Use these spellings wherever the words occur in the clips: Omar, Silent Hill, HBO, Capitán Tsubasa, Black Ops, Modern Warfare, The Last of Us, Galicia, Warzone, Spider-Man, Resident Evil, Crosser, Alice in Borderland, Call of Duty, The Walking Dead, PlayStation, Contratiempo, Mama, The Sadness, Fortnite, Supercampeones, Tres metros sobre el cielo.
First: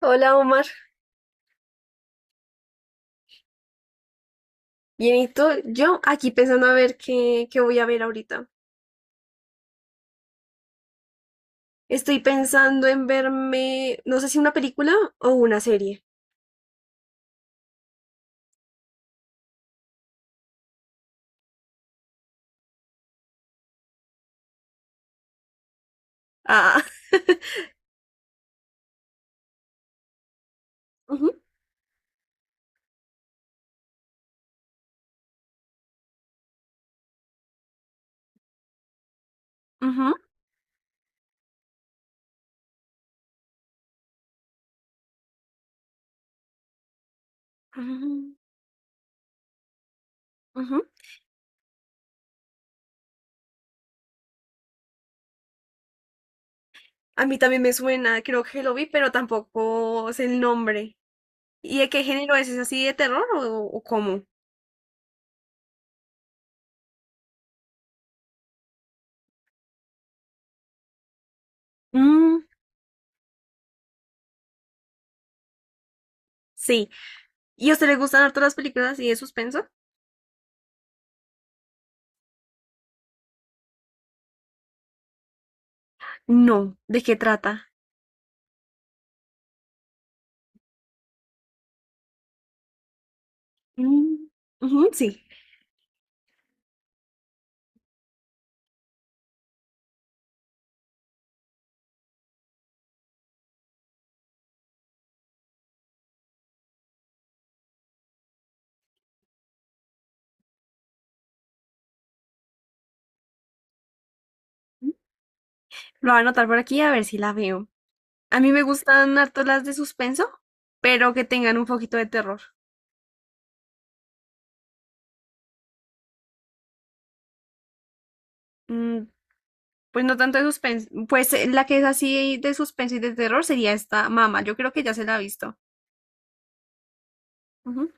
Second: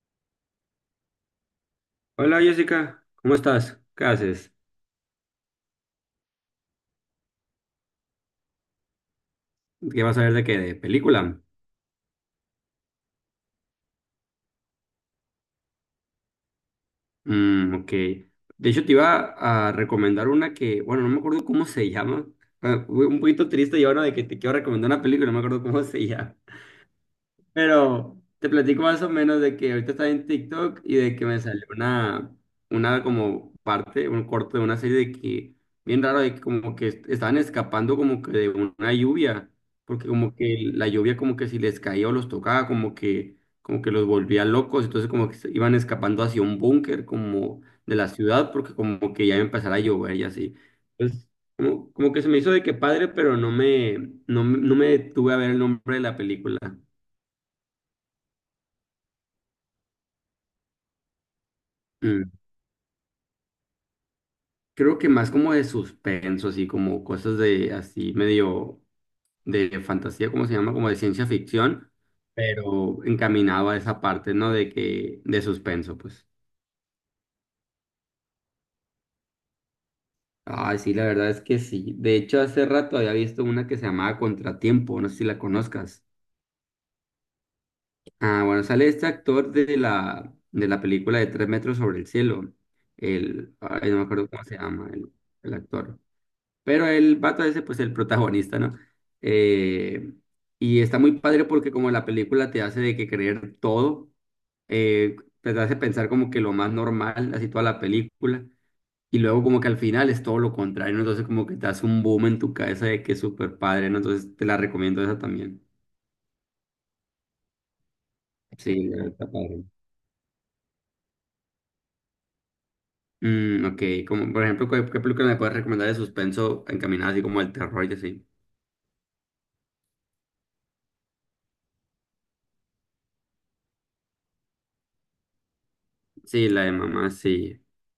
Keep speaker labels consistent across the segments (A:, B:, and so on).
A: Hola Omar,
B: Hola Jessica, ¿cómo estás? ¿Qué haces?
A: bien, ¿y tú? Yo aquí pensando a ver qué voy a ver ahorita.
B: ¿Qué vas a ver de qué? ¿De película?
A: Estoy pensando en verme, no sé si una película o una serie.
B: Mm, ok. De hecho, te iba a recomendar una que, bueno, no me acuerdo cómo se llama. Ah, fue un poquito triste y ahora de que te quiero recomendar una película, no me acuerdo cómo se llama.
A: Ah,
B: Pero te platico más o menos de que ahorita estaba en TikTok y de que
A: ujú,
B: me salió una como parte, un corto de una serie de que, bien raro, de que como que estaban escapando como que de una lluvia, porque
A: ujú,
B: como que la lluvia como que si les caía o los tocaba, como que los volvía locos, entonces como que se iban escapando hacia un búnker como de la
A: ujú,
B: ciudad, porque como que ya iba a empezar a llover y así.
A: ujú.
B: Entonces, como, como que se me hizo de que padre, pero no me, no, no me detuve a ver el nombre de la película.
A: A mí también me suena, creo que lo vi, pero tampoco sé el nombre. ¿Y de qué
B: Mm.
A: género es? ¿Es así de terror o cómo?
B: Creo que más como de suspenso, así como cosas de, así medio de fantasía, ¿cómo se llama? Como de ciencia ficción,
A: Mm,
B: pero encaminado a esa parte, ¿no? De que, de suspenso, pues.
A: sí. ¿Y a usted le gustan harto las películas así de suspenso?
B: Ah, sí, la verdad es que sí. De hecho, hace rato había visto una que se llamaba Contratiempo, no sé si la conozcas.
A: No. ¿De qué trata?
B: Ah, bueno, sale este actor de la película de Tres metros sobre el cielo. El, ay, no me
A: Mm,
B: acuerdo cómo se
A: ujú,
B: llama
A: sí.
B: el actor. Pero el vato ese, pues el protagonista, ¿no? Eh, y está muy padre porque como la película te hace de que creer todo, eh, pues, te hace pensar como que lo más normal, así toda la película, y luego como que al final es todo lo contrario, ¿no? Entonces como que te hace un boom en tu cabeza de que es súper padre, ¿no? Entonces te la recomiendo esa también.
A: Lo voy a anotar por aquí a ver si la veo. A mí me
B: Sí, la verdad
A: gustan
B: está
A: harto las
B: padre.
A: de suspenso, pero que tengan un poquito de terror.
B: Mm, ok, como por ejemplo, ¿qué, qué película me puedes recomendar de suspenso encaminada así como al terror y así?
A: Mm, pues no tanto de suspenso. Pues la que es así de suspenso y de terror sería esta Mama. Yo creo que ya se la ha visto.
B: Sí, la de mamá, sí.
A: Ujú.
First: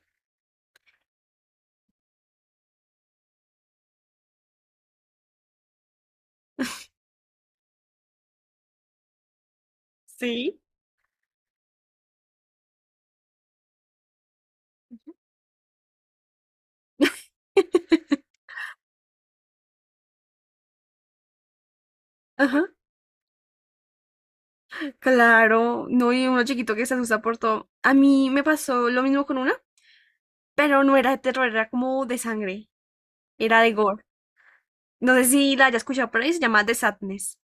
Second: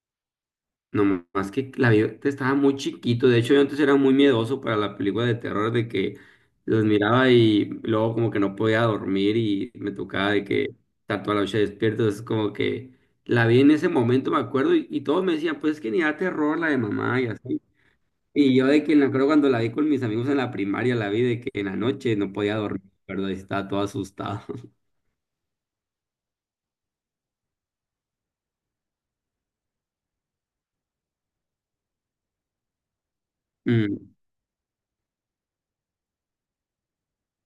B: No, más que la vi, estaba muy chiquito. De hecho, yo antes era muy miedoso para la película de terror, de que los miraba y luego como que no podía dormir y me tocaba de
A: Sí.
B: que estar toda la noche despierto. Es como que la vi en ese momento, me acuerdo, y todos me decían, pues es que ni da terror la de mamá y así. Y yo de que me acuerdo cuando la vi con mis amigos en la primaria, la vi de que en la noche no podía
A: Ajá,
B: dormir, ¿verdad? Y estaba todo asustado.
A: claro, no, y uno chiquito que se asusta por todo. A mí me pasó lo mismo con una, pero no era de terror, era como de sangre, era de gore.
B: Mm,
A: No sé si la haya escuchado por ahí, se llama The Sadness.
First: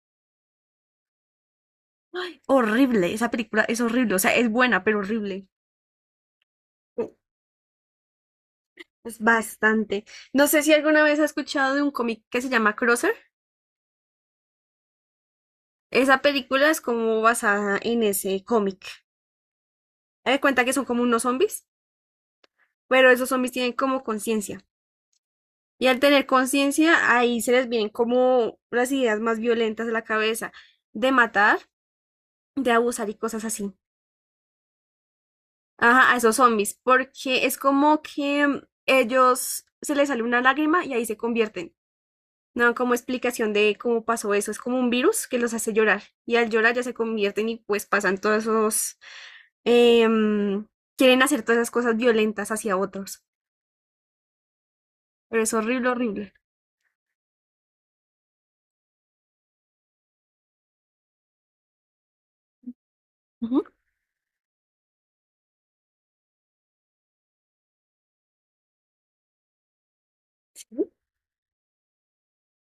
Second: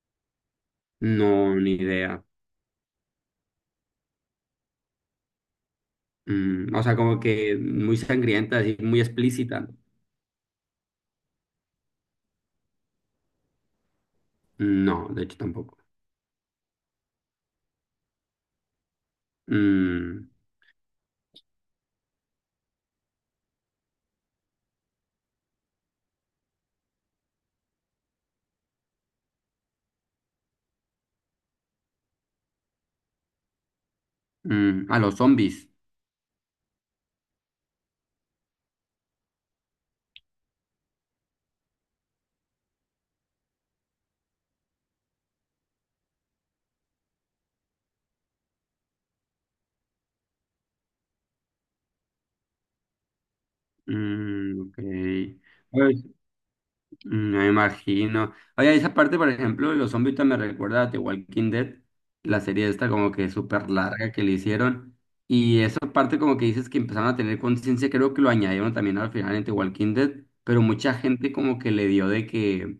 B: no, ni idea.
A: Ay, horrible, esa película es horrible, o sea, es buena, pero horrible.
B: Mm, o sea, como que muy sangrienta, así muy
A: Es
B: explícita, ¿no?
A: bastante. No sé si alguna vez has escuchado de un cómic que se llama Crosser.
B: No, de hecho tampoco.
A: Esa película es como basada en ese cómic.
B: Mm,
A: Haz de cuenta que son como unos zombies, pero esos zombies tienen como conciencia. Y al tener conciencia, ahí se les vienen como las ideas más violentas a la cabeza de matar, de abusar y cosas así.
B: mm, a los zombies.
A: Ajá, a esos zombies, porque es como que ellos se les sale una lágrima y ahí se convierten. No, dan como explicación de cómo pasó eso. Es como un virus que los hace llorar. Y al llorar ya se convierten y pues pasan todos esos... em, quieren hacer todas esas cosas violentas hacia otros.
B: Mm, ok.
A: Pero es horrible,
B: Pues,
A: horrible.
B: mm, me imagino. Oye, esa parte, por ejemplo, de los zombies también me recuerda a The Walking Dead, la serie esta como que
A: Ujú.
B: súper larga que le hicieron. Y esa parte como que dices que empezaron a tener conciencia, creo que lo añadieron también al final en The Walking Dead, pero
A: Sí.
B: mucha gente como que le dio de que...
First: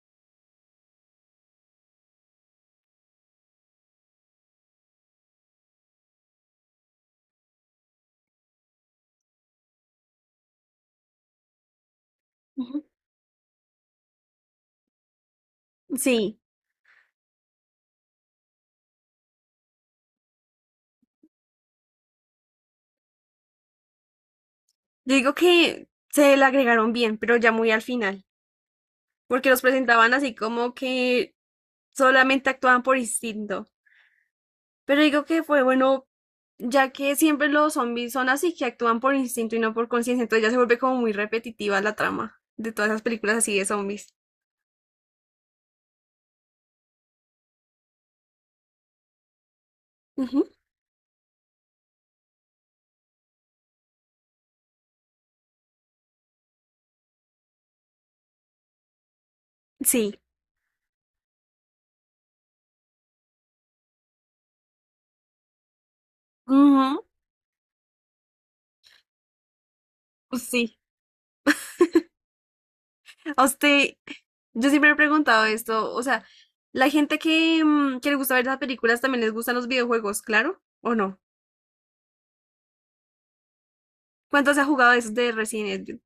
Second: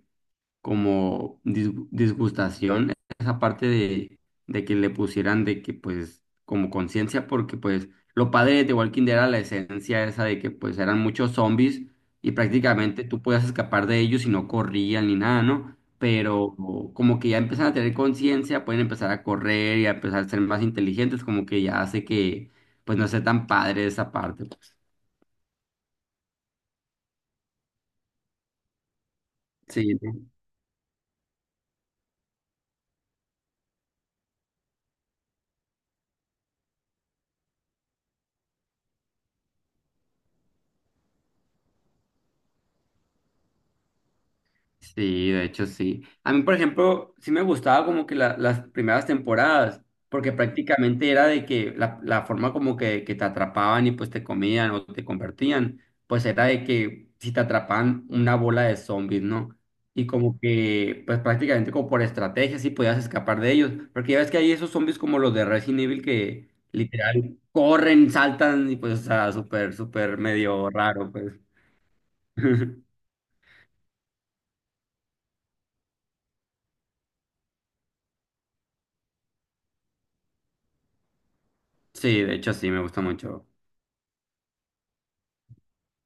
B: como disgustación esa parte de que le pusieran de que pues como conciencia porque pues lo padre de The Walking Dead era la esencia esa de que pues eran muchos zombies y
A: Ujú.
B: prácticamente tú podías escapar de ellos y no corrían ni nada, ¿no?
A: Sí,
B: Pero como que ya empiezan a tener conciencia, pueden empezar a correr y a empezar a ser más inteligentes, como que ya hace que pues no sea tan padre esa parte, pues.
A: yo digo que se la agregaron bien, pero ya muy al final, porque los
B: Sí,
A: presentaban así como que solamente actuaban por instinto. Pero digo que fue bueno, ya que siempre los zombies son así, que actúan por instinto y no por conciencia, entonces ya se vuelve como muy repetitiva la trama de todas esas películas así de zombies.
B: sí, de hecho sí. A mí, por ejemplo, sí me gustaba como que las primeras temporadas, porque
A: Ujú,
B: prácticamente era de que la forma como que te atrapaban y pues te comían o te convertían, pues era de que si te atrapaban una bola de zombies, ¿no? Y
A: sí.
B: como que, pues prácticamente como por estrategia sí podías escapar de ellos, porque ya ves que hay esos zombies como los de Resident Evil que
A: Ujú,
B: literal corren, saltan y pues, o sea, súper, súper
A: pues
B: medio
A: sí.
B: raro, pues.
A: A usted, yo siempre me he preguntado esto, o sea, la gente que, que le gusta ver las películas también les gustan los videojuegos, claro, ¿o no?
B: Sí, de hecho sí, me gusta mucho.
A: ¿Cuántos ha jugado de esos de Resident Evil?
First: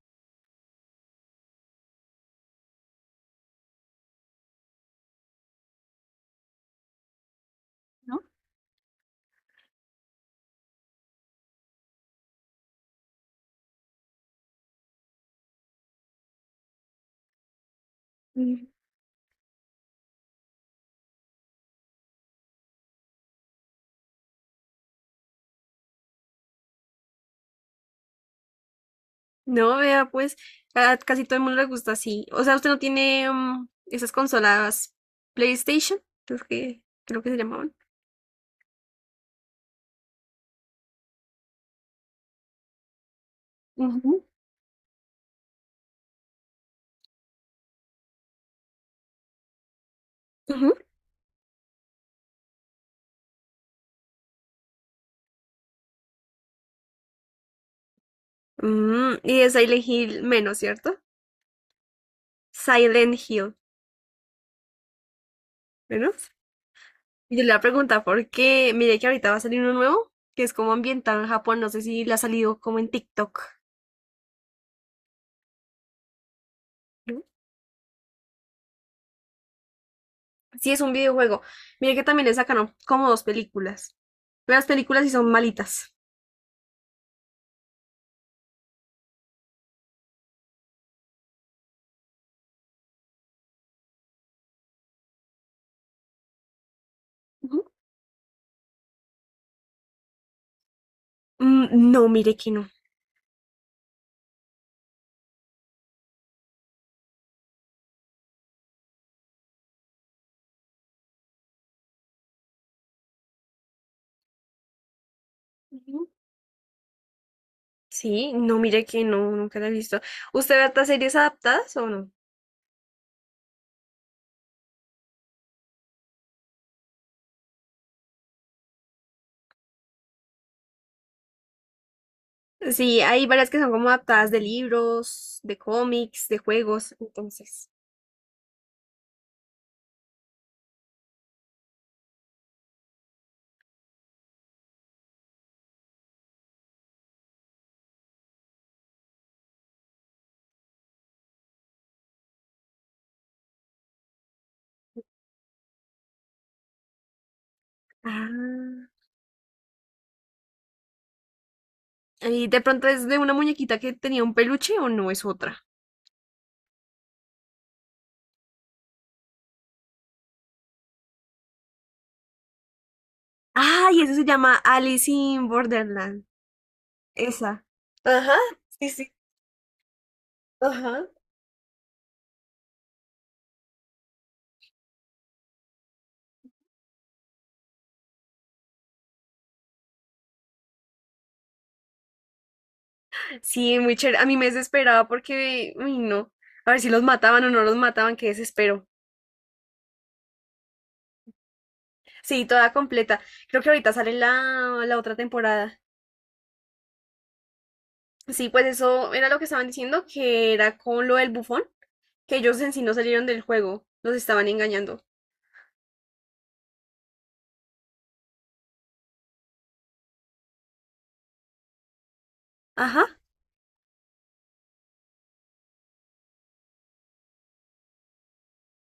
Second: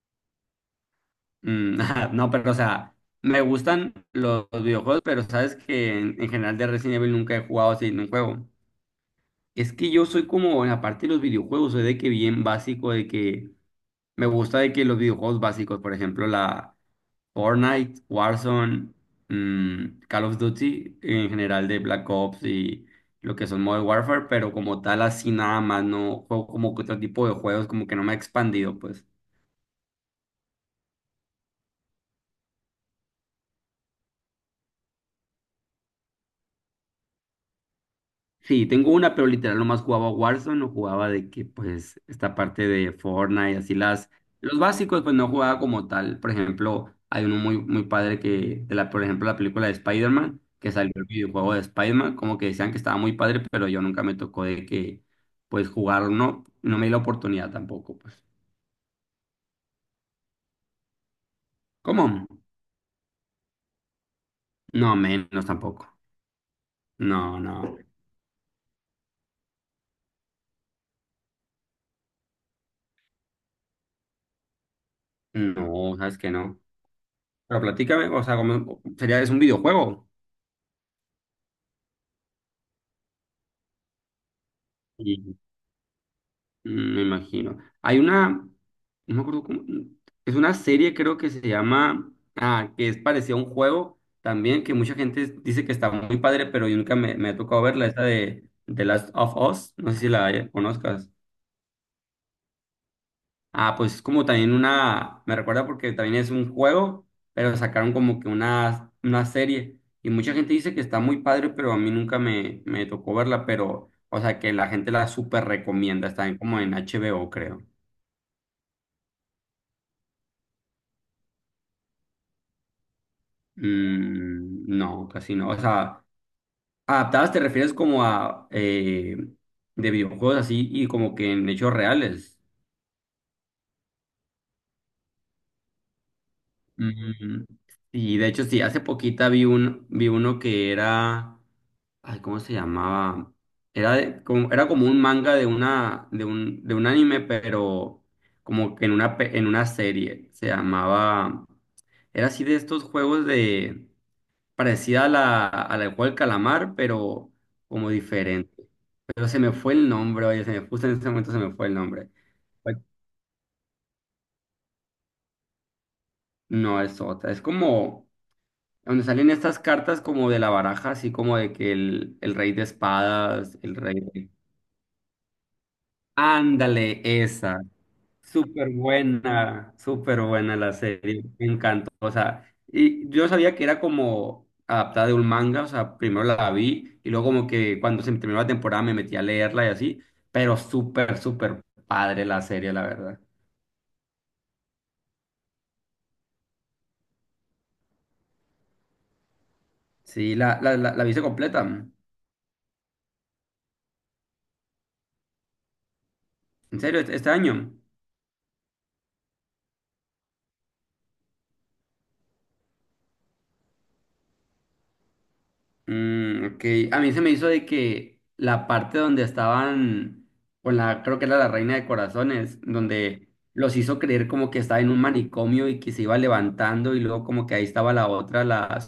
B: Mm, ajá, no, pero o sea, me gustan los videojuegos, pero sabes que en general de Resident Evil nunca he jugado así en un juego. Es que yo soy como en la parte de los videojuegos, soy de que bien básico, de que me gusta de que los videojuegos básicos, por ejemplo, la Fortnite,
A: ¿No?
B: Warzone, Call of Duty, en general de Black Ops y lo que son Modern Warfare, pero como tal así nada más, no juego como que otro tipo de juegos, como que no me ha expandido, pues.
A: No, vea, pues a casi todo el mundo le gusta así. O sea, usted no tiene esas consolas PlayStation, creo que se llamaban.
B: Sí, tengo una, pero literal nomás jugaba Warzone, no jugaba de que, pues, esta parte de Fortnite, así las,
A: Ujú,
B: los básicos, pues no jugaba como tal. Por ejemplo, hay uno muy, muy padre que, de la, por ejemplo, la película de Spider-Man, que
A: ujú.
B: salió el videojuego de Spider-Man, como que decían que estaba muy padre, pero yo nunca me tocó de que, pues, jugarlo, no, no me di la oportunidad tampoco, pues.
A: Mm, y de Silent Hill menos, ¿cierto?
B: ¿Cómo?
A: Silent Hill
B: No, menos tampoco.
A: menos. Y
B: No,
A: yo le voy a
B: no,
A: preguntar por qué. Mire que ahorita va a salir uno nuevo, que es como ambientado en Japón. No sé si le ha salido como en TikTok.
B: no, sabes que no.
A: ¿No?
B: Pero platícame, o sea, como, sería, es un videojuego.
A: Sí, es un videojuego. Mire que también le sacaron como dos películas. Pero las películas sí son malitas.
B: Mm, me imagino. Hay una, no me acuerdo cómo, es una serie creo que se llama, ah, que es parecida a un juego también, que mucha gente dice que está muy padre, pero yo nunca me, me ha tocado
A: Ujú.
B: verla, esta de The Last of Us, no sé si la conozcas.
A: Mm, no, mire que no.
B: Ah, pues es como también una, me recuerda porque también es un juego, pero sacaron como que una serie, y mucha gente dice que está muy padre, pero a mí nunca me, me tocó verla, pero, o sea, que la gente la súper recomienda, está como en HBO, creo.
A: Sí, no, mire que no, nunca la he visto. ¿Usted ve estas series adaptadas o no?
B: Mm, no, casi no. O sea, adaptadas te refieres como a de videojuegos así y como que en hechos reales.
A: Sí, hay varias que son como adaptadas de libros, de cómics, de juegos,
B: Mm,
A: entonces.
B: y de hecho, sí, hace poquita vi un, vi uno que era. Ay, ¿cómo se llamaba? Era, como, era como un manga de una, de un anime, pero como que en una, en una serie. Se llamaba. Era así de estos juegos de. Parecida a la del juego del calamar, pero como diferente.
A: Ah,
B: Pero se me fue el nombre, oye, se me, puso en ese momento se me fue el nombre.
A: ¿y de
B: Fue-
A: pronto es de una muñequita que tenía un peluche o no es otra?
B: No, es otra. Es como donde salen estas cartas como de la baraja, así como de que el rey de espadas, el rey
A: ¡Ay! Eso se
B: de...
A: llama Alice in Borderland.
B: Ándale, esa.
A: Esa. Ajá, sí, sí,
B: Súper buena la
A: ajá.
B: serie. Me encantó. O sea, y yo sabía que era como adaptada de un manga, o sea, primero la vi y luego como que cuando se terminó la temporada me metí a leerla y así, pero súper, súper padre la serie, la verdad.
A: Sí, muy chévere. A mí me desesperaba porque, uy, no. A ver si los mataban o no los mataban, qué desespero.
B: Sí, la viste completa. ¿En
A: Sí, toda completa. Creo que ahorita sale la otra temporada.
B: serio? ¿Este este año?
A: Sí, pues eso era lo que estaban diciendo, que era con lo del bufón, que ellos en sí no salieron del juego, los estaban engañando.
B: Mm, ok. A mí se me hizo de que la parte donde estaban con la, creo que era la Reina de Corazones,
A: Ajá,
B: donde los hizo creer como que estaba en un manicomio y que se iba levantando y luego como que ahí estaba la otra, la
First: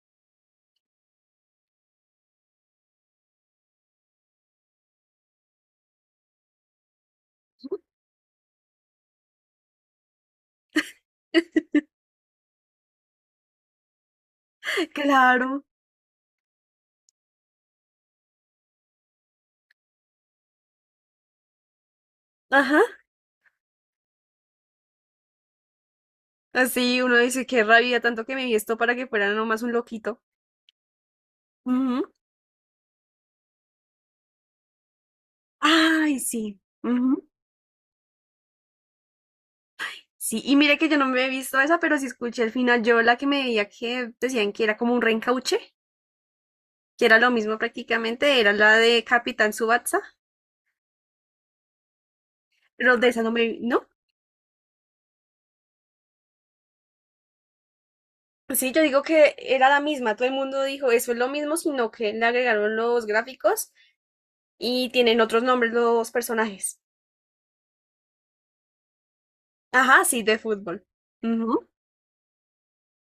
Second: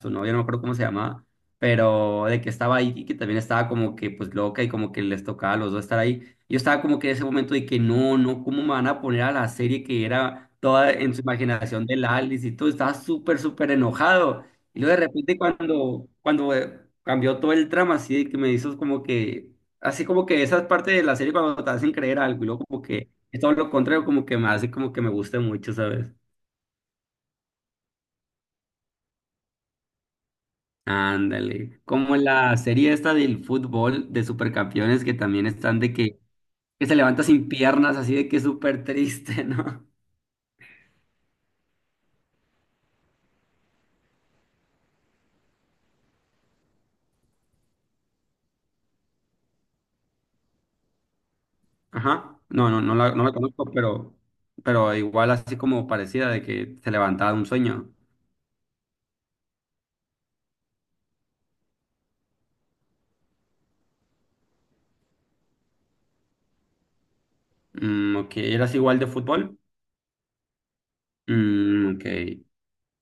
B: su novia, no me acuerdo cómo se llamaba, pero de que estaba ahí y que también estaba como que pues loca y como que les tocaba a los dos estar ahí. Yo estaba como que en ese momento de que no, no, ¿cómo me van a poner a la serie que era toda en su imaginación de la Alice y todo? Estaba súper, súper enojado. Y luego de repente
A: claro,
B: cuando, cuando cambió todo el trama, así de que me hizo como que, así como que esas partes de la serie cuando te hacen creer algo y luego
A: ajá.
B: como que es todo lo contrario, como que me hace como que me guste mucho, ¿sabes?
A: Así uno dice, qué rabia, tanto que me vi esto para que fuera nomás un loquito.
B: Ándale,
A: Ujú.
B: como la serie esta del fútbol de Supercampeones que también están de
A: Ay, sí.
B: que se levanta
A: Ujú.
B: sin piernas, así de que es súper triste, ¿no?
A: Sí, y mire que yo no me he visto esa, pero sí escuché al final, yo la que me veía que decían que era como un reencauche, que era lo mismo prácticamente, era la de Capitán Tsubasa,
B: Ajá, no, no, no
A: pero de
B: la,
A: esa
B: no
A: no
B: la
A: me vi,
B: conozco,
A: ¿no?
B: pero igual así como parecida de que se levantaba de un sueño.
A: Sí, yo digo que era la misma, todo el mundo dijo eso es lo mismo, sino que le agregaron los gráficos y tienen otros nombres los personajes.
B: Mm, ok, ¿eras igual de fútbol?
A: Ajá, sí, de fútbol. Ujú.
B: Mm, ok.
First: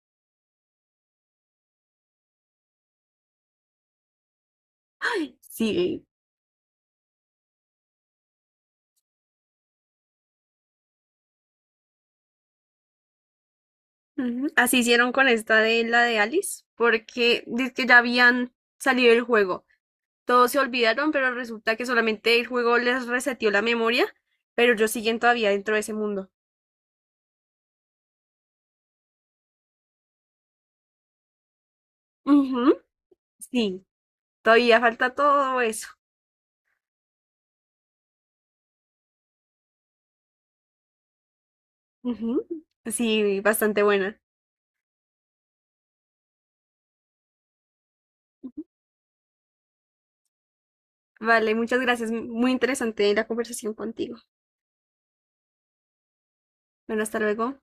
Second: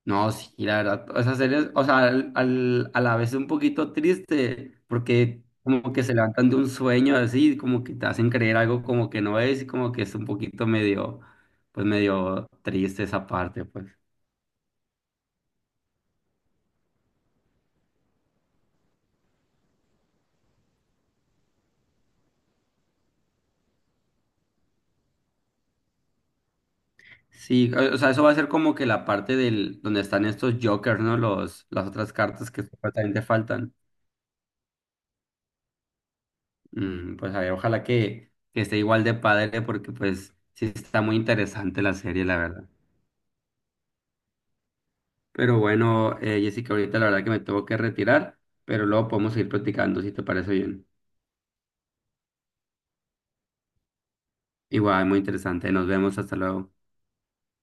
B: No, sí, la verdad, esa serie, o sea, al, a la vez un poquito triste, porque como que
A: Sí,
B: se levantan de un sueño así, como que te hacen creer algo como que no es, y como que es un poquito medio, pues medio triste esa parte, pues.
A: ujú, así hicieron con esta de la de Alice, porque dice que ya habían salido el juego. Todos se olvidaron, pero resulta que solamente el juego les reseteó la memoria, pero ellos siguen todavía dentro de ese mundo.
B: Sí, o sea, eso va a ser como que la parte del, donde están estos jokers, ¿no? Los, las otras cartas que
A: Ujú,
B: supuestamente faltan.
A: sí, todavía falta todo eso.
B: Mm, pues a ver, ojalá que esté igual de padre, porque pues sí está muy interesante la serie, la
A: Ujú,
B: verdad.
A: sí, bastante buena.
B: Pero bueno, Jessica, ahorita la verdad que me tengo que retirar, pero luego podemos seguir platicando si te parece bien.
A: Vale, muchas gracias. Muy interesante la conversación contigo.
B: Igual, muy interesante. Nos vemos. Hasta luego.
A: Bueno, hasta luego.